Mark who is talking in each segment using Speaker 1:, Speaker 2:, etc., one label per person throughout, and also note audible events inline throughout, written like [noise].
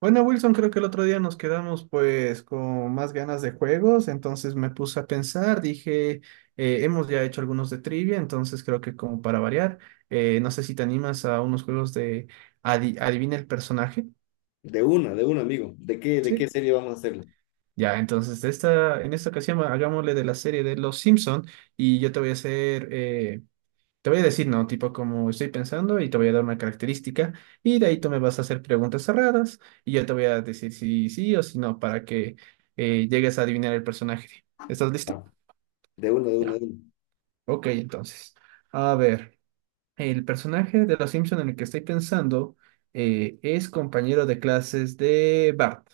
Speaker 1: Bueno, Wilson, creo que el otro día nos quedamos pues con más ganas de juegos, entonces me puse a pensar, dije, hemos ya hecho algunos de trivia, entonces creo que como para variar, no sé si te animas a unos juegos de adivina el personaje,
Speaker 2: De una, amigo. De qué
Speaker 1: ¿sí?
Speaker 2: serie vamos a hacerlo?
Speaker 1: Ya, entonces de esta, en esta ocasión hagámosle de la serie de Los Simpson y yo te voy a hacer te voy a decir, no, tipo como estoy pensando y te voy a dar una característica y de ahí tú me vas a hacer preguntas cerradas y yo te voy a decir si sí o si no para que llegues a adivinar el personaje. ¿Estás listo?
Speaker 2: Ah, de una, de una,
Speaker 1: Ya.
Speaker 2: de una.
Speaker 1: Ok, entonces. A ver, el personaje de Los Simpson en el que estoy pensando es compañero de clases de Bart.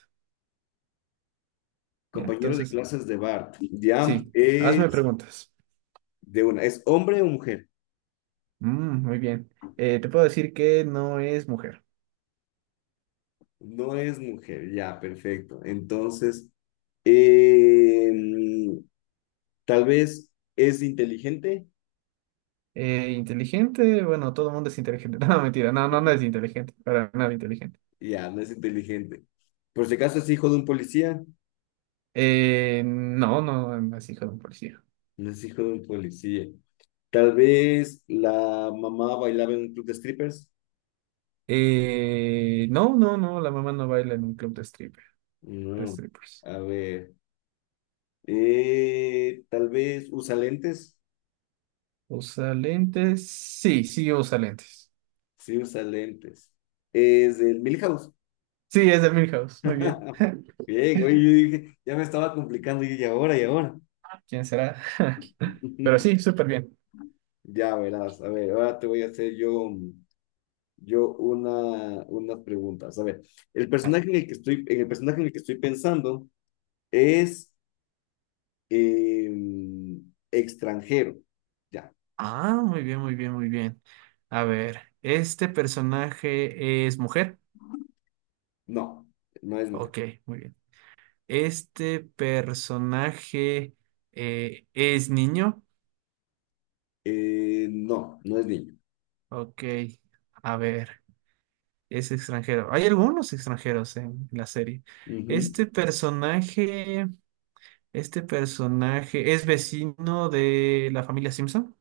Speaker 1: ¿Ya?
Speaker 2: Compañero de
Speaker 1: Entonces,
Speaker 2: clases de Bart. Ya
Speaker 1: sí, hazme
Speaker 2: es
Speaker 1: preguntas.
Speaker 2: de una. ¿Es hombre o mujer?
Speaker 1: Mm, muy bien. Te puedo decir que no es mujer.
Speaker 2: No es mujer. Ya, perfecto. Entonces, em, tal vez es inteligente.
Speaker 1: Inteligente, bueno, todo el mundo es inteligente. [laughs] No, mentira, no, no, no es
Speaker 2: [laughs]
Speaker 1: inteligente, para nada inteligente.
Speaker 2: Ya, no es inteligente. Por si acaso es hijo de un policía.
Speaker 1: No, no, no es hijo de un policía.
Speaker 2: No es hijo de un policía. Tal vez la mamá bailaba en un club de strippers.
Speaker 1: No, no, no, la mamá no baila en un club de stripper, de
Speaker 2: No.
Speaker 1: strippers.
Speaker 2: A ver. Tal vez usa lentes.
Speaker 1: ¿Usa lentes? Sí, sí usa lentes.
Speaker 2: Sí, usa lentes. Es del Milhouse.
Speaker 1: Sí, es de Milhouse, muy bien.
Speaker 2: [laughs] Bien, oye, yo dije, ya me estaba complicando y yo, y ahora, y ahora.
Speaker 1: ¿Quién será? [laughs] Pero sí,
Speaker 2: [laughs]
Speaker 1: súper bien.
Speaker 2: Ya verás, a ver, ahora te voy a hacer yo, yo una, unas preguntas. A ver, el
Speaker 1: A ver.
Speaker 2: personaje en el que estoy, en el personaje en el que estoy pensando es eh, extranjero. Ya,
Speaker 1: Ah, muy bien, muy bien, muy bien. A ver, ¿este personaje es mujer?
Speaker 2: no, no es mujer.
Speaker 1: Ok, muy bien. Este personaje es niño.
Speaker 2: No, no es niño.
Speaker 1: Ok, a ver, es extranjero. Hay algunos extranjeros en la serie.
Speaker 2: Ujú.
Speaker 1: Este personaje, este personaje es vecino de la familia Simpson.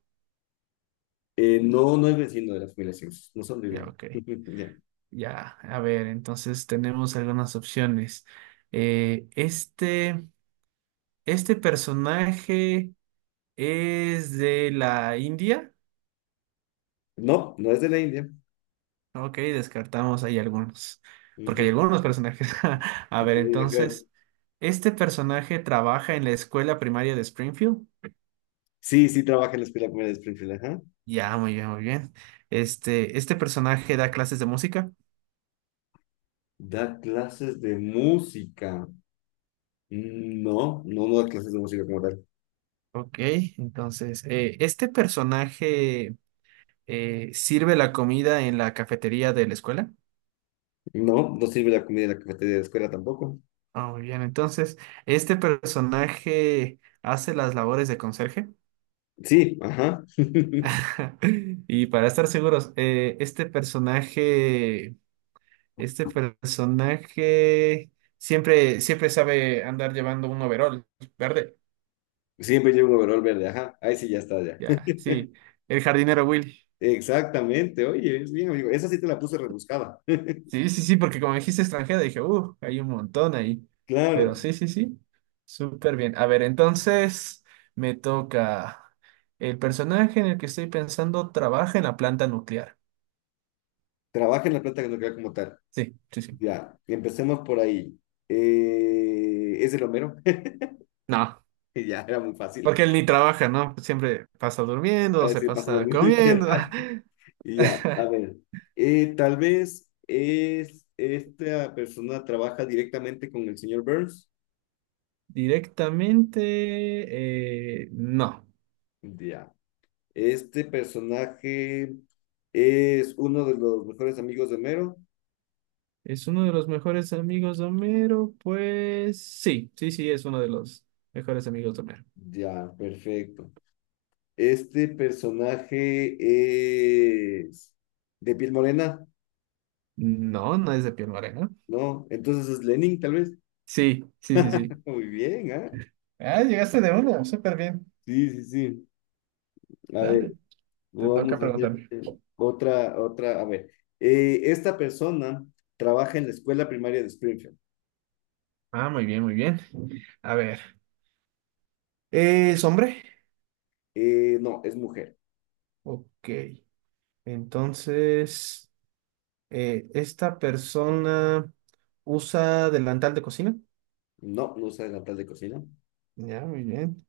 Speaker 2: No, no es vecino de las familia no son de
Speaker 1: Ya,
Speaker 2: bien.
Speaker 1: ok.
Speaker 2: [laughs] Ya.
Speaker 1: Ya, a ver, entonces tenemos algunas opciones. Eh, este, este personaje es de la India.
Speaker 2: No, no es de la India.
Speaker 1: Ok, descartamos ahí algunos, porque hay
Speaker 2: Ujú.
Speaker 1: algunos personajes. [laughs] A ver,
Speaker 2: Sí, ajá.
Speaker 1: entonces, ¿este personaje trabaja en la escuela primaria de Springfield?
Speaker 2: Sí, sí trabaja en la escuela primaria de Springfield, ajá.
Speaker 1: Ya, muy bien, muy bien. Este, ¿este personaje da clases de música?
Speaker 2: Da clases de música. Mm, no, no, no da clases de música como tal.
Speaker 1: Ok, entonces, ¿este personaje sirve la comida en la cafetería de la escuela?
Speaker 2: No, no sirve la comida en la cafetería de la escuela tampoco.
Speaker 1: Ah, muy bien, entonces, ¿este personaje hace las labores de conserje?
Speaker 2: Sí, ajá. [laughs]
Speaker 1: [laughs] Y para estar seguros, ¿este personaje Este personaje siempre, siempre sabe andar llevando un overol verde.
Speaker 2: Siempre llevo un overol verde, ajá. Ahí sí ya está, ya.
Speaker 1: Ya,
Speaker 2: [laughs]
Speaker 1: sí. El jardinero Willy.
Speaker 2: Exactamente, oye, es bien, amigo. Esa sí te la puse rebuscada.
Speaker 1: Sí, sí, sí, porque como dijiste extranjera, dije, hay un montón ahí.
Speaker 2: Claro,
Speaker 1: Pero sí, sí, sí. Súper bien. A ver, entonces me toca. El personaje en el que estoy pensando trabaja en la planta nuclear.
Speaker 2: trabaja en la planta que no queda como tal.
Speaker 1: Sí, sí, sí.
Speaker 2: Ya, empecemos por ahí. ¿Es el Homero? [laughs]
Speaker 1: No,
Speaker 2: Ya, era muy fácil.
Speaker 1: porque él ni trabaja, ¿no? Siempre pasa
Speaker 2: A
Speaker 1: durmiendo,
Speaker 2: ver
Speaker 1: se
Speaker 2: si pasa a
Speaker 1: pasa
Speaker 2: dormir [laughs] literal.
Speaker 1: comiendo.
Speaker 2: Y ya, a
Speaker 1: [laughs]
Speaker 2: ver. Tal vez es esta persona trabaja directamente con el señor Burns.
Speaker 1: Directamente, no.
Speaker 2: Ya. Este personaje es uno de los mejores amigos de Homero.
Speaker 1: ¿Es uno de los mejores amigos de Homero? Pues sí, sí, sí, es uno de los mejores amigos de Homero.
Speaker 2: Ya, perfecto. Este personaje es de piel morena,
Speaker 1: No, no es de piel morena.
Speaker 2: ¿no? Entonces es Lenin, tal vez.
Speaker 1: Sí, sí, sí, sí.
Speaker 2: [laughs] Muy bien, ¿ah?
Speaker 1: Ah, llegaste de uno, súper bien.
Speaker 2: Sí, sí, sí. A ver,
Speaker 1: Dale, te toca
Speaker 2: vamos a hacer
Speaker 1: preguntarme.
Speaker 2: otra, otra. A ver, esta persona trabaja en la escuela primaria de Springfield.
Speaker 1: Ah, muy bien, muy bien. A ver, ¿es hombre?
Speaker 2: No, es mujer.
Speaker 1: Ok, entonces, ¿esta persona usa delantal de cocina?
Speaker 2: No, no usa delantal de cocina.
Speaker 1: Ya, muy bien.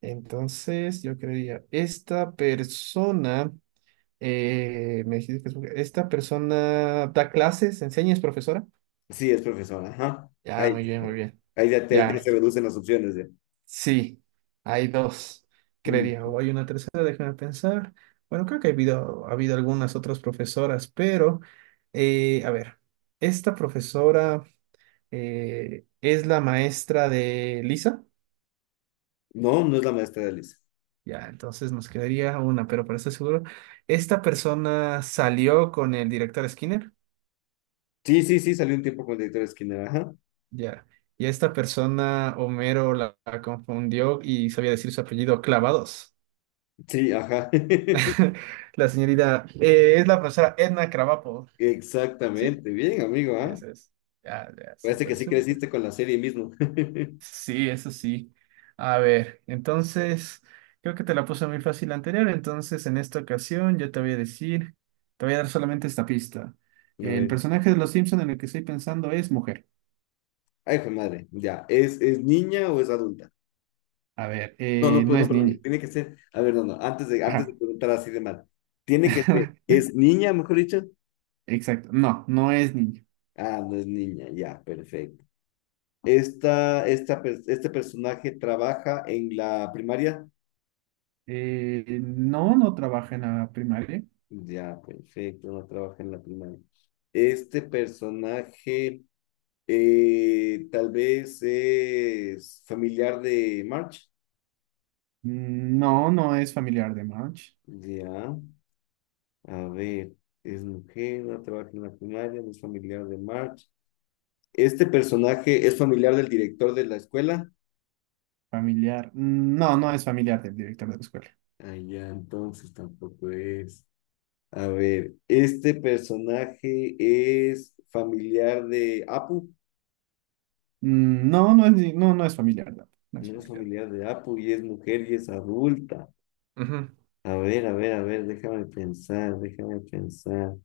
Speaker 1: Entonces, yo creería, esta persona, me dijiste que es mujer, esta persona da clases, enseña, es profesora.
Speaker 2: Sí, es profesora. Ajá.
Speaker 1: Ya,
Speaker 2: Ahí,
Speaker 1: muy bien, muy bien.
Speaker 2: ahí ya, te, ahí ya
Speaker 1: Ya,
Speaker 2: se reducen las opciones. Ya.
Speaker 1: sí, hay dos, creería.
Speaker 2: Mm.
Speaker 1: O hay una tercera, déjame pensar. Bueno, creo que ha habido algunas otras profesoras, pero, a ver, esta profesora es la maestra de Lisa.
Speaker 2: No, no es la maestra de Alice.
Speaker 1: Ya, entonces nos quedaría una, pero para estar seguro, ¿esta persona salió con el director Skinner?
Speaker 2: Sí, sí, sí, salió un tiempo con el director Skinner. Ajá.
Speaker 1: Ya. Y esta persona, Homero, la confundió y sabía decir su apellido Clavados.
Speaker 2: Sí, ajá. [laughs]
Speaker 1: [laughs] La señorita, es la profesora Edna Krabappel, ¿sí?
Speaker 2: Exactamente. Bien, amigo, ¿ah?
Speaker 1: Esa es. Ya, ya,
Speaker 2: Parece que
Speaker 1: súper,
Speaker 2: sí
Speaker 1: súper.
Speaker 2: creciste con la serie mismo. [laughs]
Speaker 1: Sí, eso sí. A ver, entonces, creo que te la puse muy fácil la anterior, entonces en esta ocasión yo te voy a decir, te voy a dar solamente esta pista.
Speaker 2: A
Speaker 1: El
Speaker 2: ver.
Speaker 1: personaje de Los Simpson en el que estoy pensando es mujer.
Speaker 2: Ay, hijo de madre, ya. Es niña o es adulta?
Speaker 1: A ver,
Speaker 2: No, no, pues
Speaker 1: no
Speaker 2: no,
Speaker 1: es
Speaker 2: perdón.
Speaker 1: niña.
Speaker 2: Tiene que ser. A ver, no, no. Antes
Speaker 1: Ajá.
Speaker 2: de preguntar así de mal. Tiene que ser.
Speaker 1: [laughs]
Speaker 2: ¿Es niña, mejor dicho?
Speaker 1: Exacto, no, no es niña.
Speaker 2: Ah, no es niña, ya, perfecto. Esta, per- este personaje trabaja en la primaria.
Speaker 1: No, no trabaja en la primaria.
Speaker 2: Ya, perfecto, no trabaja en la primaria. Este personaje tal vez es familiar de March.
Speaker 1: Mm, no, no es familiar de Marge.
Speaker 2: Ya. A ver, es mujer, no trabaja en la primaria, no es familiar de March. ¿Este personaje es familiar del director de la escuela?
Speaker 1: Familiar, mm, no, no es familiar del director de la escuela.
Speaker 2: Ah, ya, entonces tampoco es. A ver, ¿este personaje es familiar de Apu?
Speaker 1: Mm, no, no es, ni- no, no es familiar, no, no es
Speaker 2: No es
Speaker 1: familiar.
Speaker 2: familiar de Apu y es mujer y es adulta.
Speaker 1: Ujú.
Speaker 2: A ver, a ver, a ver, déjame pensar, déjame pensar.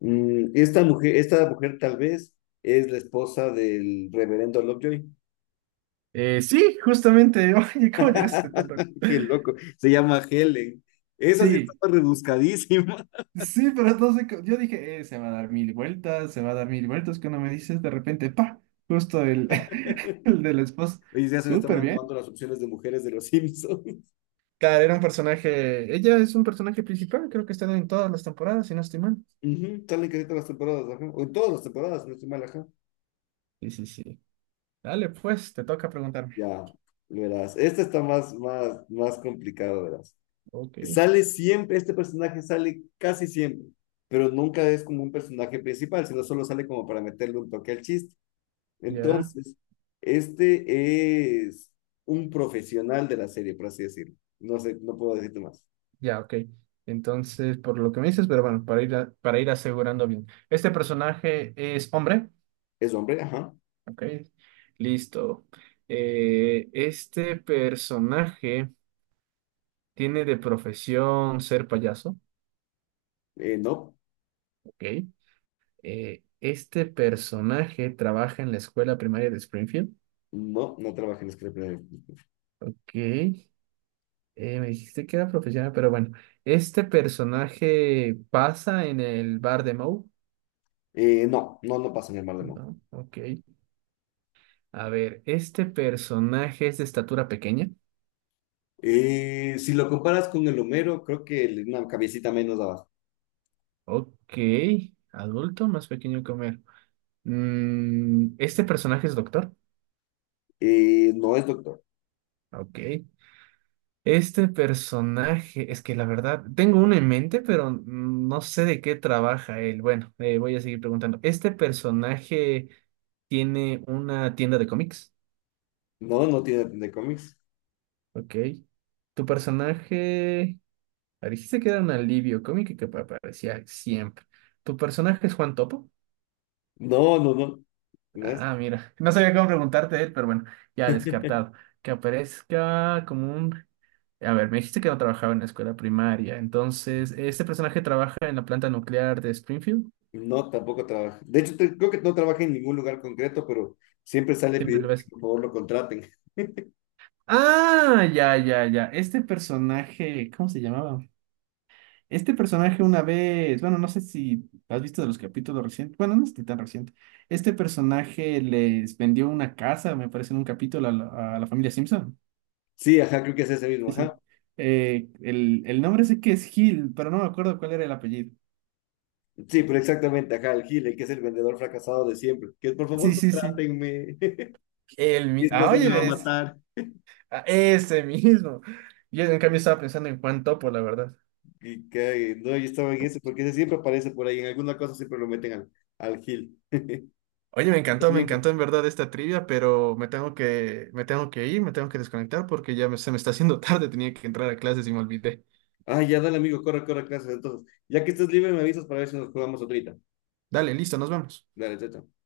Speaker 2: Mm, esta mujer tal vez es la esposa del reverendo Lovejoy.
Speaker 1: Sí, justamente. [laughs] Oye, ¿cómo llegaste tan rápido?
Speaker 2: [laughs] Qué loco. Se llama Helen. Esa sí
Speaker 1: Sí,
Speaker 2: estaba rebuscadísima. [laughs]
Speaker 1: sí, pero no sé. Yo dije, se va a dar mil vueltas, se va a dar mil vueltas. Cuando me dices de repente, pa, justo el, [laughs] el de la esposa.
Speaker 2: Oye, ya se me estaban
Speaker 1: Súper bien.
Speaker 2: acabando las opciones de mujeres de los Simpsons. [laughs]
Speaker 1: Claro, era un personaje. Ella es un personaje principal, creo que está en todas las temporadas, si no estoy mal.
Speaker 2: Ujú, salen casi todas las temporadas, ajá. O en todas las temporadas, si no estoy mal, ajá.
Speaker 1: Sí, sí, sí. Dale, pues, te toca preguntarme.
Speaker 2: Ya, verás. Esta está más, más, más complicado, verás.
Speaker 1: Ok,
Speaker 2: Sale siempre, este personaje sale casi siempre, pero nunca es como un personaje principal, sino solo sale como para meterle un toque al chiste.
Speaker 1: ya,
Speaker 2: Entonces, este es un profesional de la serie, por así decirlo. No sé, no puedo decirte más.
Speaker 1: ya, ok. Entonces, por lo que me dices, pero bueno, para ir, para ir asegurando bien. ¿Este personaje es hombre?
Speaker 2: Es hombre, ajá.
Speaker 1: Ok, listo. Este personaje tiene de profesión ser payaso.
Speaker 2: No,
Speaker 1: Ok. Este personaje trabaja en la escuela primaria de Springfield.
Speaker 2: no, no trabaja en la escritura.
Speaker 1: Ok. Me dijiste que era profesional, pero bueno. Este personaje pasa en el bar de Moe.
Speaker 2: No, no, no pasa en el mar de no.
Speaker 1: No, ok. A ver, este personaje es de estatura pequeña.
Speaker 2: Si lo comparas con el Homero, creo que le- una cabecita menos abajo.
Speaker 1: Ok. Adulto más pequeño que Homero. Mm, este personaje es doctor.
Speaker 2: No es doctor.
Speaker 1: Ok. Este personaje, es que la verdad, tengo uno en mente, pero no sé de qué trabaja él. Bueno, voy a seguir preguntando. ¿Este personaje tiene una tienda de cómics?
Speaker 2: No, no tiene de cómics.
Speaker 1: Ok. ¿Tu personaje... ah, dijiste que era un alivio cómico y que aparecía siempre. ¿Tu personaje es Juan Topo?
Speaker 2: No, no, no. No es.
Speaker 1: Ah, mira. No sabía cómo preguntarte de él, pero bueno, ya descartado. Que aparezca como un A ver, me dijiste que no trabajaba en la escuela primaria. Entonces, ¿este personaje trabaja en la planta nuclear de Springfield?
Speaker 2: No, tampoco trabaja. De hecho, te- creo que no trabaja en ningún lugar concreto, pero siempre sale
Speaker 1: Siempre lo
Speaker 2: pidiendo
Speaker 1: ves.
Speaker 2: que por favor lo contraten.
Speaker 1: Ah, ya, ya, ya. Este personaje, ¿cómo se llamaba? Este personaje una vez, bueno, no sé si has visto de los capítulos recientes, bueno, no es ni tan reciente. Este personaje les vendió una casa, me parece, en un capítulo a a la familia Simpson.
Speaker 2: Sí, ajá, creo que es ese mismo,
Speaker 1: Sí,
Speaker 2: ajá.
Speaker 1: sí. El nombre sé que es Hill, pero no me acuerdo cuál era el apellido.
Speaker 2: Sí, pero exactamente, ajá, el Gil, el que es el vendedor fracasado de siempre. Que por
Speaker 1: Sí,
Speaker 2: favor
Speaker 1: sí, sí.
Speaker 2: contrátenme. [laughs] Mi
Speaker 1: Ah,
Speaker 2: esposa me
Speaker 1: oye,
Speaker 2: va a
Speaker 1: ves.
Speaker 2: matar.
Speaker 1: Ah, ese mismo. Yo en cambio estaba pensando en Juan Topo, la verdad.
Speaker 2: Y cae, no, yo estaba en ese, porque ese siempre aparece por ahí, en alguna cosa siempre lo meten al, al Gil. [laughs]
Speaker 1: Oye, me
Speaker 2: Amigo.
Speaker 1: encantó en verdad esta trivia, pero me tengo que ir, me tengo que desconectar porque ya se me está haciendo [laughs] tarde, tenía que entrar a clases y me olvidé.
Speaker 2: Ah, ya dale, amigo, corre, corre, clases. Entonces, ya que estés libre, me avisas para ver si nos jugamos ahorita.
Speaker 1: Dale, listo, nos vemos.
Speaker 2: Dale, chao. Chao.